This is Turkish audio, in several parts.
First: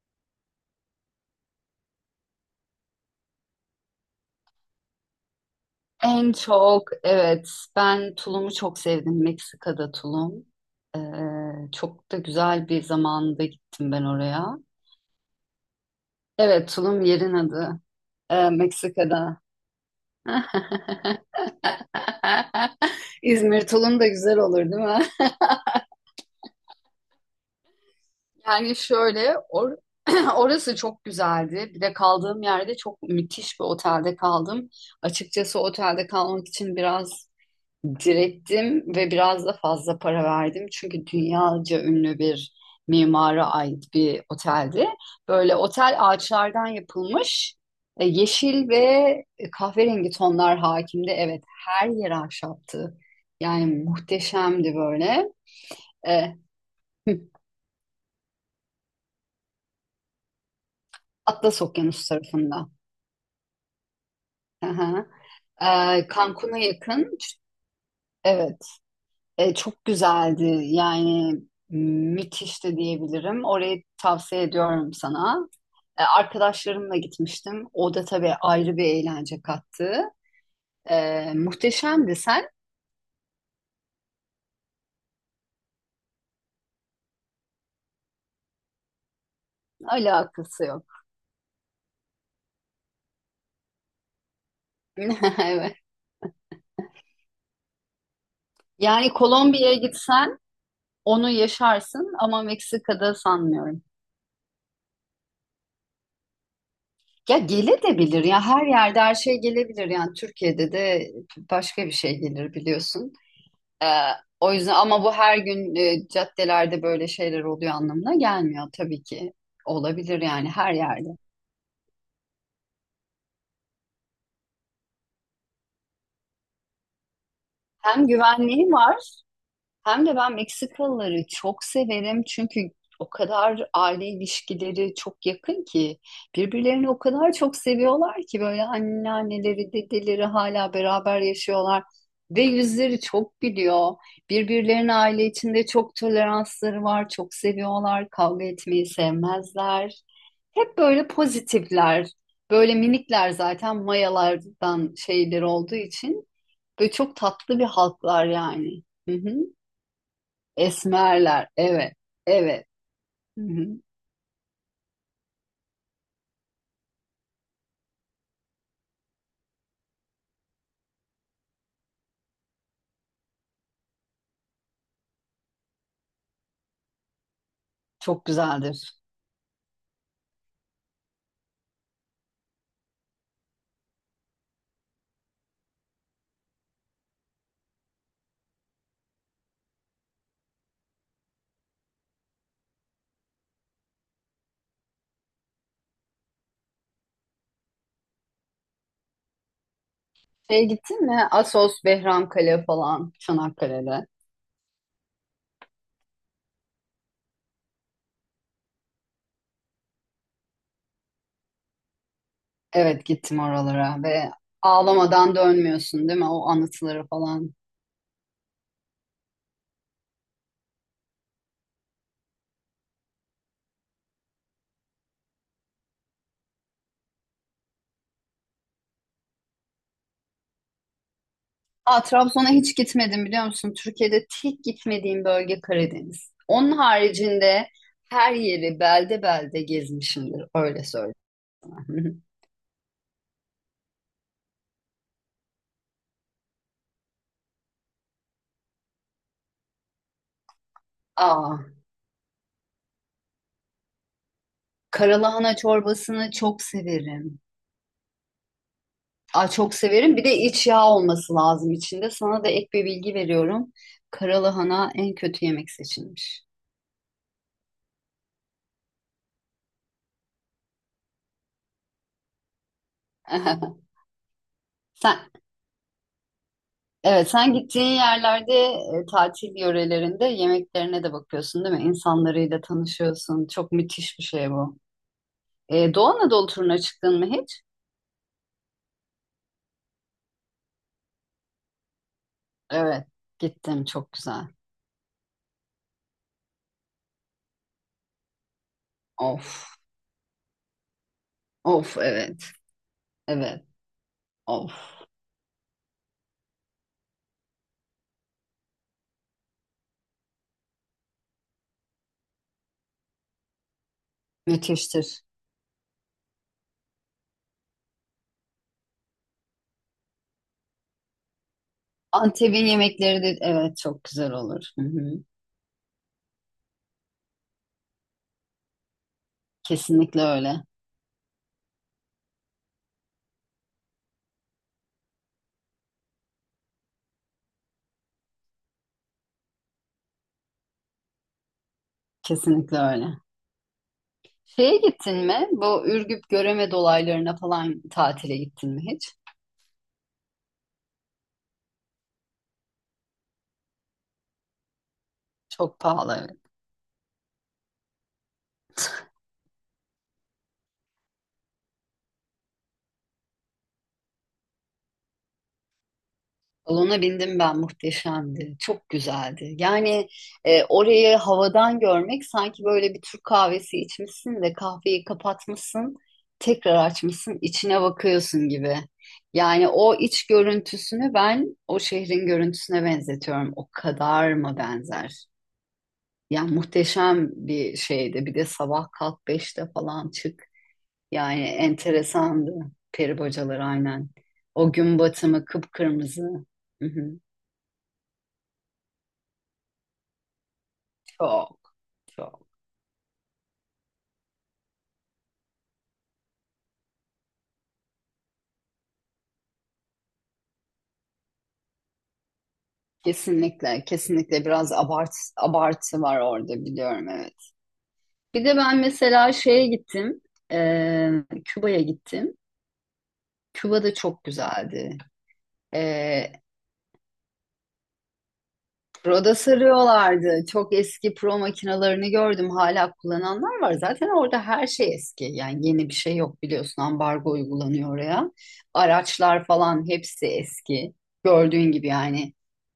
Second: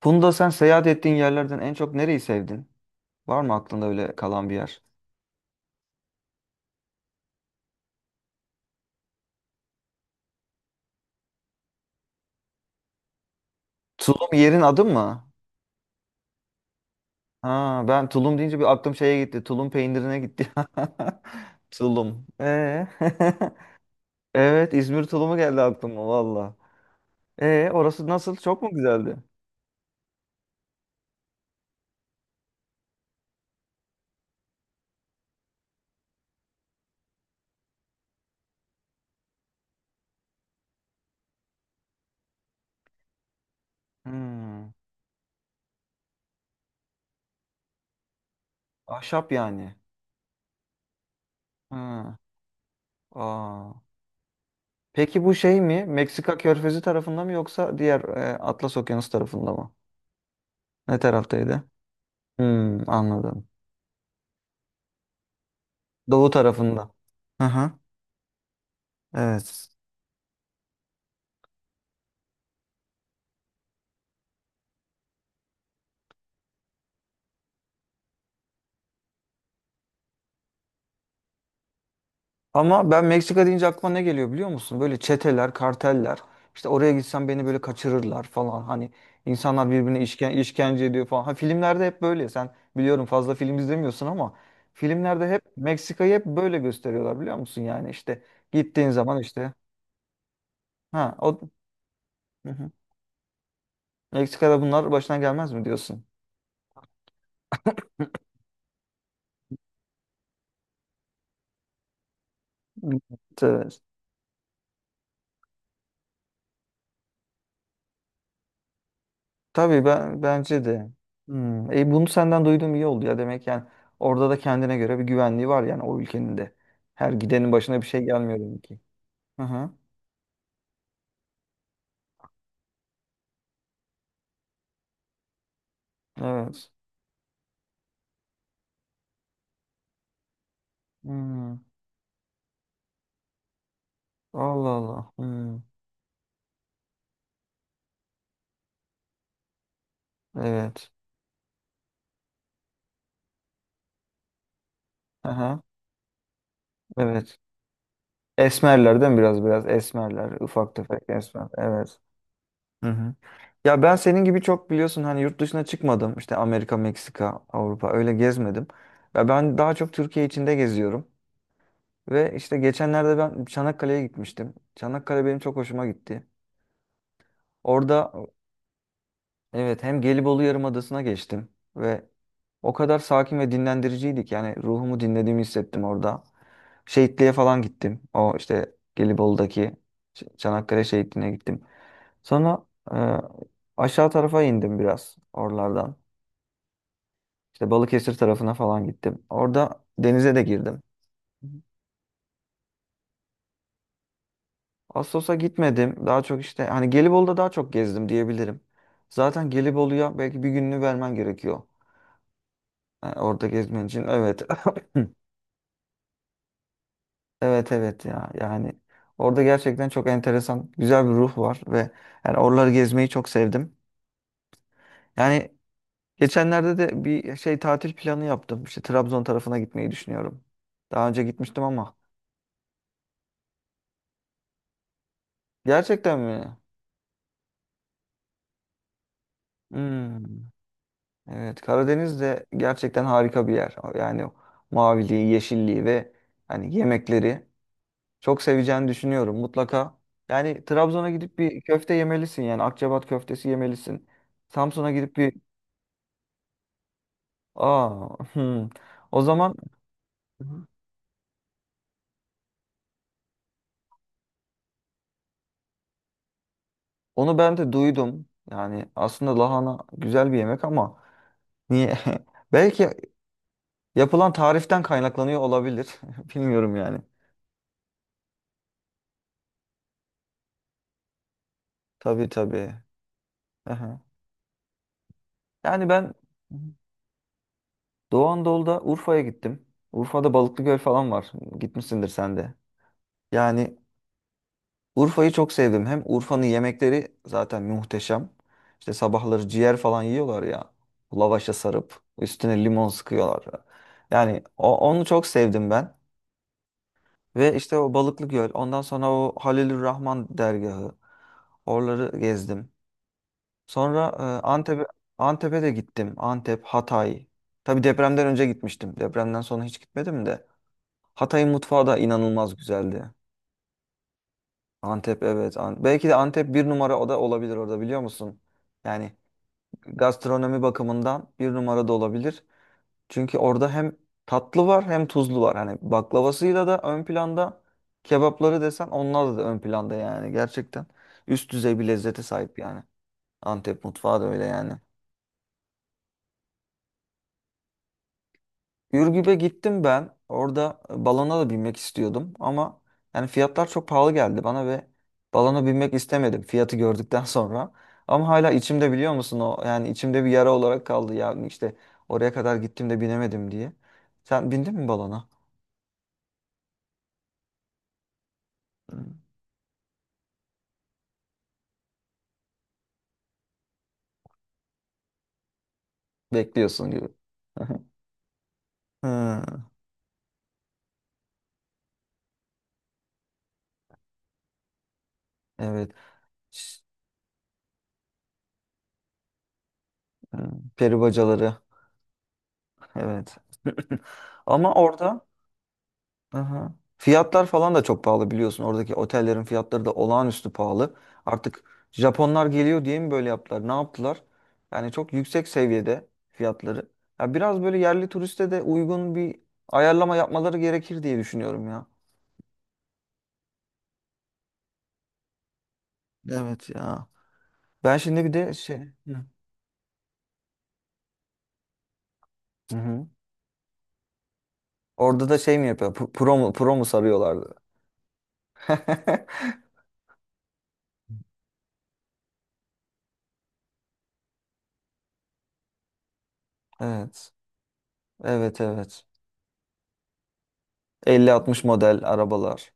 Funda, sen seyahat ettiğin yerlerden en çok nereyi sevdin? Var mı aklında öyle kalan bir yer? En çok evet ben tulumu çok sevdim Meksika'da tulum. Ee, Çok da güzel bir zamanda gittim ben Tulum oraya. yerin adı mı? Evet tulum yerin adı. Ha, ben Tulum deyince bir aklım şeye Meksika'da. gitti. Tulum peynirine gitti. Tulum. İzmir tulum da güzel olur Evet, değil mi? İzmir tulumu geldi aklıma valla. Orası nasıl? Çok mu Yani güzeldi? şöyle or Orası çok güzeldi. Bir de kaldığım yerde çok müthiş bir otelde kaldım. Açıkçası otelde kalmak için biraz direttim ve biraz da fazla para verdim. Çünkü dünyaca ünlü bir mimara ait bir Hmm, oteldi. Böyle otel ağaçlardan yapılmış. Yeşil ve ahşap yani. kahverengi tonlar hakimdi. Evet, her yer Ha, ahşaptı. Yani aa. muhteşemdi Peki böyle. bu şey mi? E, Meksika Körfezi tarafında mı yoksa diğer Atlas Okyanusu tarafında mı? Ne Atlas taraftaydı? Okyanusu tarafında. Hmm, anladım. Hı hı. E, Doğu Cancun'a tarafında. yakın. Hı hı. Evet, Evet. çok güzeldi. Yani müthiş de diyebilirim. Orayı tavsiye ediyorum sana. Arkadaşlarımla gitmiştim. O da tabii ayrı bir eğlence kattı. Muhteşemdi. Sen Ama ben Meksika deyince aklıma ne geliyor biliyor musun? Böyle çeteler, karteller. İşte oraya gitsem beni böyle kaçırırlar falan. Hani insanlar birbirine alakası işkence yok. ediyor falan. Ha, filmlerde hep böyle. Sen biliyorum fazla film izlemiyorsun ama filmlerde hep Evet. Meksika'yı hep böyle gösteriyorlar biliyor musun? Yani işte gittiğin Yani zaman işte Kolombiya'ya gitsen ha o. onu yaşarsın ama Hı hı. Meksika'da sanmıyorum. Meksika'da bunlar başına gelmez mi diyorsun? Ya gelebilir ya her yerde her şey gelebilir yani Türkiye'de de başka bir şey gelir biliyorsun. Evet. E, O yüzden ama bu her gün caddelerde böyle şeyler oluyor anlamına gelmiyor tabii ki. Tabii, Olabilir ben yani bence her de. yerde. Hmm. Bunu senden duyduğum iyi oldu ya. Demek yani orada da kendine göre bir güvenliği var yani o ülkenin de. Her gidenin başına bir şey Hem gelmiyor güvenliği demek ki. var. Hı hı. Hem de ben Meksikalıları çok severim çünkü o kadar aile ilişkileri çok yakın ki Evet. birbirlerini o kadar çok seviyorlar ki böyle anneanneleri, dedeleri hala beraber Hmm. yaşıyorlar ve yüzleri çok gülüyor. Allah Birbirlerine Allah. aile Hmm. içinde çok toleransları var, çok seviyorlar, kavga etmeyi sevmezler. Hep Evet. böyle pozitifler, böyle minikler zaten mayalardan Hı şeyler hı. olduğu için böyle çok Evet. tatlı bir halklar yani. Hı Esmerlerden biraz hı. biraz esmerler. Ufak tefek esmer. Esmerler. Evet. Evet. Evet. Hı hı. Hı hı. Ya ben senin gibi çok biliyorsun hani yurt dışına çıkmadım. İşte Amerika, Meksika, Avrupa öyle gezmedim. Ya ben daha çok Türkiye içinde geziyorum. Ve işte geçenlerde ben Çanakkale'ye gitmiştim. Çanakkale benim çok hoşuma gitti. Orada Çok güzeldir. evet, hem Gelibolu Yarımadası'na geçtim ve o kadar sakin ve dinlendiriciydik. Yani ruhumu dinlediğimi hissettim orada. Şehitliğe falan gittim. O işte Gelibolu'daki Çanakkale Şehitliği'ne gittim. Sonra e, aşağı tarafa indim biraz oralardan. İşte Balıkesir tarafına falan gittim. Orada denize de Şey girdim. gittin mi? Assos, Behramkale falan Çanakkale'de. Assos'a gitmedim. Daha çok işte hani Gelibolu'da daha çok gezdim diyebilirim. Zaten Gelibolu'ya belki bir gününü vermen gerekiyor. Evet Yani gittim orada gezmen oralara için. ve Evet. ağlamadan dönmüyorsun değil mi? O anıtıları falan. Evet evet ya. Yani orada gerçekten çok enteresan, güzel bir ruh var ve yani oraları gezmeyi çok sevdim. Yani geçenlerde de bir şey tatil planı yaptım. İşte Trabzon tarafına gitmeyi düşünüyorum. Daha önce gitmiştim ama. Aa, Trabzon'a hiç gitmedim biliyor musun? Türkiye'de tek gitmediğim bölge Gerçekten Karadeniz. mi? Onun haricinde her yeri belde belde gezmişimdir. Hmm. Öyle Evet, Karadeniz söyleyeyim. de gerçekten harika bir yer. Yani o maviliği, yeşilliği ve hani yemekleri çok seveceğini düşünüyorum mutlaka. Yani Trabzon'a gidip bir Aa, köfte yemelisin, yani Akçabat köftesi yemelisin. Samsun'a gidip bir karalahana çorbasını çok severim. aa. Hmm. O Aa, zaman çok severim. Bir de hı, hı, iç yağ olması lazım içinde. Sana da ek bir bilgi veriyorum. Karalahana en kötü yemek seçilmiş. onu ben de duydum. Yani aslında lahana güzel bir yemek ama niye? Belki yapılan tariften Sen, kaynaklanıyor olabilir. Bilmiyorum yani. evet, sen gittiğin yerlerde tatil yörelerinde yemeklerine de bakıyorsun, değil mi? Tabii İnsanlarıyla tabii. tanışıyorsun. Çok Aha. müthiş bir şey bu. Yani Doğu ben Anadolu turuna çıktın mı hiç? Doğu Anadolu'da Urfa'ya gittim. Urfa'da Balıklıgöl falan var. Gitmişsindir sen de. Evet, Yani gittim. Çok güzel. Urfa'yı çok sevdim. Hem Urfa'nın yemekleri zaten muhteşem. İşte sabahları Of, ciğer falan yiyorlar ya. Lavaşa of, sarıp evet, üstüne limon sıkıyorlar. evet, Yani of. Onu çok sevdim ben. Ve işte o Balıklıgöl, ondan sonra o Halilur Rahman dergahı. Oraları gezdim. Sonra Müthiştir. Antep'e de gittim. Antep, Hatay. Tabii depremden önce gitmiştim. Depremden sonra hiç gitmedim de. Hatay'ın mutfağı da inanılmaz Antep'in güzeldi. yemekleri de evet çok güzel olur. Hı hı. Antep evet. Belki de Antep bir numara, o da olabilir orada biliyor musun? Yani Kesinlikle gastronomi öyle. bakımından bir numara da olabilir. Çünkü orada hem tatlı var hem tuzlu var. Hani baklavasıyla da ön planda, kebapları desen onlar da ön planda yani gerçekten. Üst düzey bir lezzete sahip Kesinlikle yani. öyle. Antep mutfağı da öyle yani. Şeye gittin mi? Bu Ürgüp Göreme dolaylarına falan tatile gittin mi hiç? Ürgüp'e gittim ben. Orada balona da binmek istiyordum ama yani fiyatlar çok pahalı geldi bana ve balona Çok binmek pahalı. Evet. istemedim fiyatı gördükten sonra. Ama hala içimde biliyor musun o, yani içimde bir yara olarak kaldı ya, işte oraya kadar gittim de binemedim diye. Sen bindin mi balona? Balona bindim ben muhteşemdi. Çok Hı. güzeldi. Yani orayı havadan görmek sanki böyle bir Türk kahvesi içmişsin de kahveyi kapatmışsın, tekrar Bekliyorsun gibi. açmışsın, içine bakıyorsun gibi. Hı, Yani o iç görüntüsünü ben o şehrin görüntüsüne benzetiyorum. O kadar mı benzer? evet. Ya Ş- muhteşem bir şeydi. Bir de sabah kalk beşte falan çık. hı, peri Yani bacaları. enteresandı. Peri Evet. bacaları aynen. O Ama gün orada batımı kıpkırmızı. aha, Hı hı. fiyatlar falan da çok pahalı biliyorsun. Oradaki otellerin fiyatları da olağanüstü pahalı. Çok Artık Japonlar çok. geliyor diye mi böyle yaptılar? Ne yaptılar? Yani çok yüksek seviyede fiyatları. Ya biraz böyle yerli turiste de uygun bir ayarlama yapmaları gerekir diye düşünüyorum ya. Kesinlikle kesinlikle biraz abartı var orada Evet ya. biliyorum evet. Ben şimdi bir Bir de de şey... ben Hı. mesela şeye gittim. Küba'ya gittim. Hı hı. Küba da çok güzeldi. Orada da şey mi yapıyor? E, Pro mu, pro mu sarıyorlardı? Roda sarıyorlardı. Çok eski pro makinalarını gördüm. Hala kullananlar var. Zaten orada her şey eski. Yani yeni bir şey yok biliyorsun. Ambargo Evet. uygulanıyor oraya. Evet evet. Araçlar falan hepsi eski. 50-60 Gördüğün gibi model yani. arabalar.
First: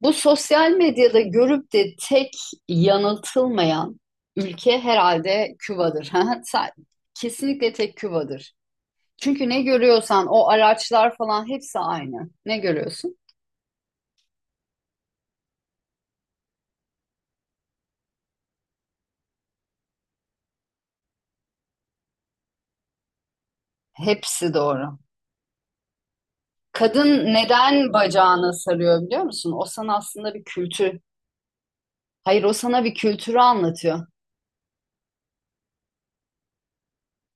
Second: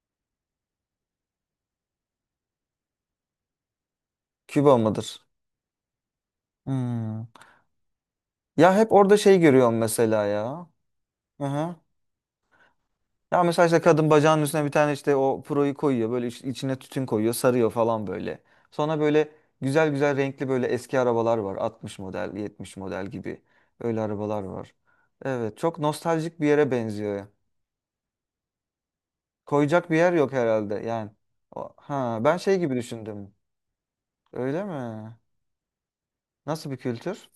Bu sosyal medyada görüp de tek yanıltılmayan Küba ülke mıdır? herhalde Küba'dır. Ha, sa- Hmm. Kesinlikle tek Küba'dır. Ya hep orada şey Çünkü ne görüyorum mesela görüyorsan o ya. araçlar falan Hı-hı. hepsi aynı. Ne görüyorsun? Ya mesela işte kadın bacağının üstüne bir tane işte o puroyu koyuyor. Böyle içine tütün koyuyor, sarıyor falan böyle. Sonra böyle güzel güzel renkli böyle eski arabalar var. 60 model, 70 model gibi. Öyle arabalar Hepsi var. doğru. Evet, çok nostaljik bir yere Kadın benziyor. neden bacağına sarıyor biliyor musun? O Koyacak bir sana yer yok aslında bir herhalde kültür. yani. Ha, ben Hayır o şey gibi sana bir düşündüm. kültürü anlatıyor. Öyle mi? Nasıl bir kültür?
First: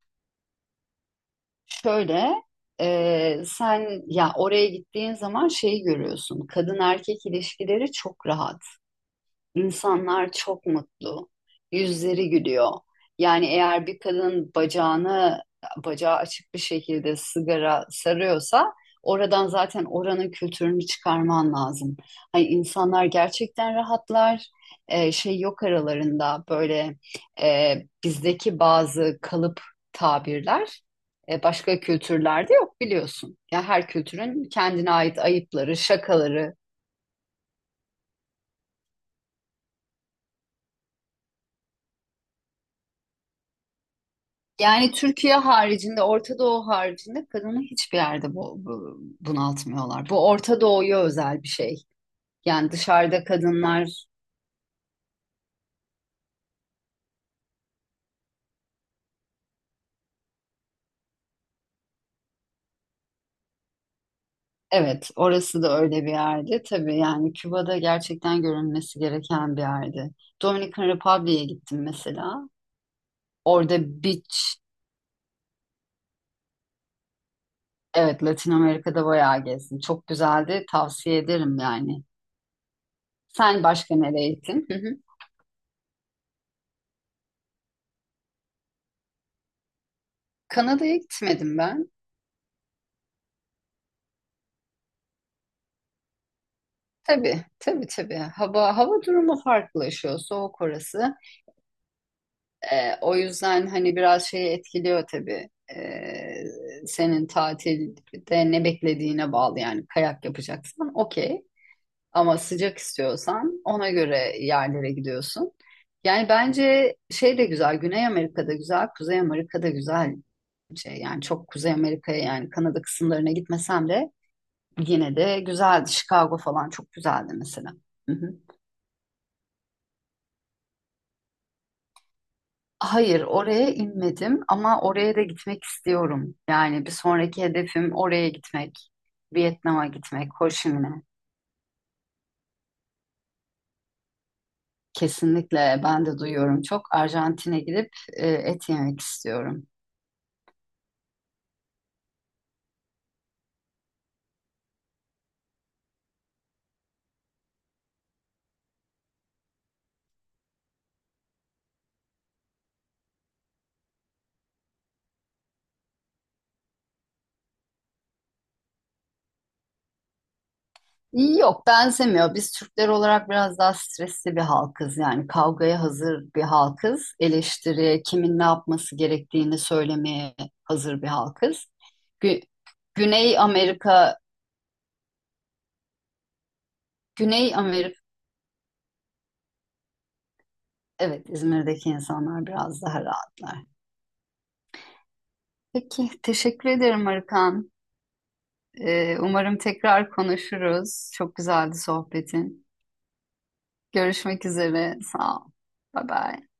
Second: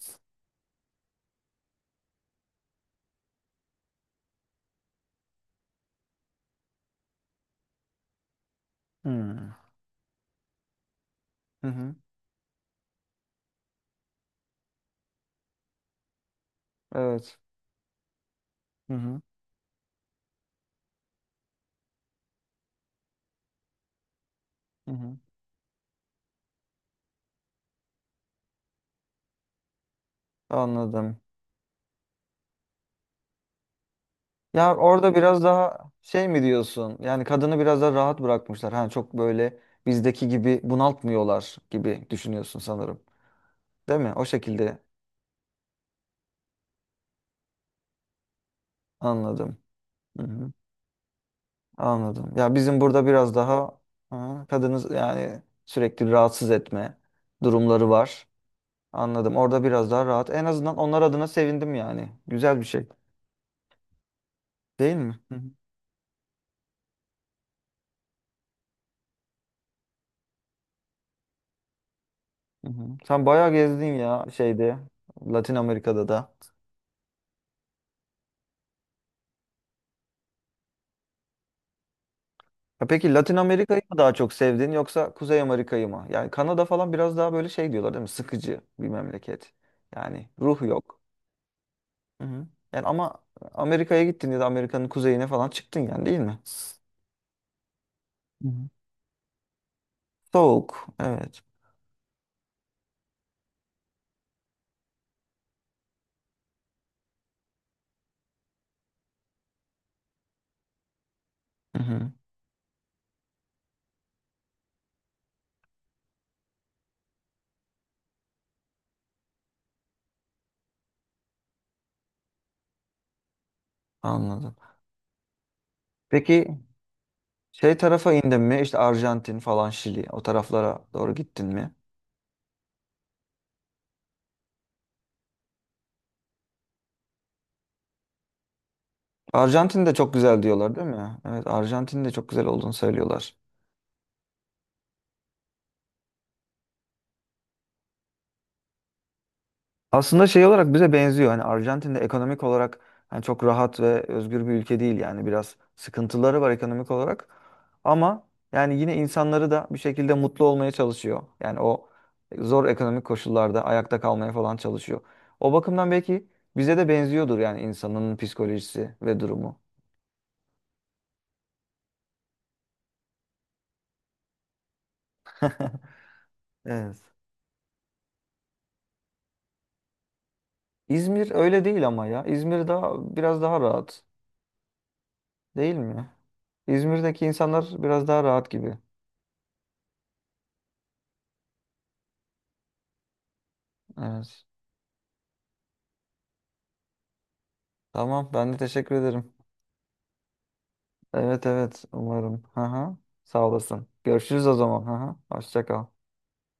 Şöyle sen ya oraya gittiğin zaman şeyi görüyorsun. Kadın erkek ilişkileri çok rahat. Hmm. İnsanlar çok mutlu. Hı hı. Yüzleri gülüyor. Yani eğer bir kadın bacağını bacağı açık bir şekilde Evet. sigara sarıyorsa Hı hı. oradan zaten oranın kültürünü çıkarman lazım. Hani insanlar gerçekten rahatlar. Hı hı. Şey yok aralarında böyle e, bizdeki bazı kalıp tabirler Anladım. Başka kültürlerde yok biliyorsun. Ya her kültürün Ya kendine orada ait biraz ayıpları, daha şey mi şakaları, diyorsun? Yani kadını biraz daha rahat bırakmışlar. Hani çok böyle bizdeki gibi bunaltmıyorlar gibi düşünüyorsun sanırım. Değil mi? O şekilde yani Türkiye haricinde, Orta Doğu haricinde kadını hiçbir yerde anladım. bunaltmıyorlar. Hı Bu hı. Orta Doğu'ya özel bir şey. Anladım. Ya Yani bizim burada dışarıda biraz daha kadınlar, ha, kadını yani sürekli rahatsız etme durumları var. Anladım. Orada biraz daha rahat. En azından onlar adına sevindim yani. Güzel bir şey. Değil evet mi? Hı hı. orası da öyle bir yerde. Tabii yani Küba'da gerçekten görülmesi gereken bir yerde. Dominican Republic'e gittim mesela. Hı hı. Sen bayağı gezdin Orada ya beach, şeyde Latin Amerika'da da. evet Latin Amerika'da bayağı gezdim. Çok güzeldi, tavsiye ederim yani. Ya peki Latin Sen Amerika'yı başka mı daha nereye çok gittin? sevdin Hı hı. yoksa Kuzey Amerika'yı mı? Yani Kanada falan biraz daha böyle şey diyorlar değil mi? Sıkıcı bir memleket. Yani ruh Kanada'ya yok. gitmedim ben. Hı hı. Yani ama Amerika'ya gittin ya da Amerika'nın kuzeyine falan çıktın yani değil mi? Tabii, tabii, tabii. Hı hı. Hava durumu farklılaşıyor, soğuk Soğuk. orası. Evet. O yüzden hani biraz şeyi etkiliyor tabii. Ee, Senin tatilde ne beklediğine bağlı yani kayak yapacaksan okey. Hı hı. Ama sıcak istiyorsan ona göre yerlere gidiyorsun. Yani bence şey de güzel, Güney Amerika'da güzel, Kuzey Amerika'da güzel. Şey, yani çok Kuzey Amerika'ya yani Kanada kısımlarına gitmesem de Anladım. yine de güzeldi. Chicago Peki falan çok güzeldi mesela. şey tarafa indin mi? İşte Arjantin falan, Şili, o taraflara doğru gittin mi? Hayır, oraya inmedim ama oraya da gitmek istiyorum. Yani bir sonraki hedefim oraya gitmek, Arjantin Vietnam'a de çok gitmek, güzel Ho Chi diyorlar değil Minh'e. mi? Evet, Arjantin de çok güzel olduğunu söylüyorlar. Kesinlikle ben de duyuyorum çok. Arjantin'e gidip et yemek istiyorum. Aslında şey olarak bize benziyor. Hani Arjantin de ekonomik olarak hani çok rahat ve özgür bir ülke değil yani biraz sıkıntıları var ekonomik olarak. Ama yani yine insanları da bir şekilde mutlu olmaya çalışıyor. Yani o zor ekonomik koşullarda ayakta kalmaya falan çalışıyor. O bakımdan belki bize de benziyordur yani insanın psikolojisi ve durumu. Yok benzemiyor. Biz Türkler olarak biraz daha stresli bir halkız. Yani kavgaya hazır bir Evet. halkız. Eleştiri kimin ne yapması gerektiğini söylemeye hazır bir İzmir öyle halkız. değil ama ya. Gü- İzmir daha Güney biraz daha rahat. Amerika, Değil mi? İzmir'deki Güney insanlar biraz daha rahat gibi. evet, İzmir'deki insanlar biraz daha rahatlar. Evet. Peki, teşekkür ederim Arıkan. Tamam, ben de teşekkür ederim. Umarım tekrar konuşuruz. Çok Evet güzeldi evet umarım. Hı sohbetin. hı. Sağ olasın. Görüşürüz Görüşmek o zaman. üzere. Hı hı. Sağ ol. Hoşça kal. Bye bye.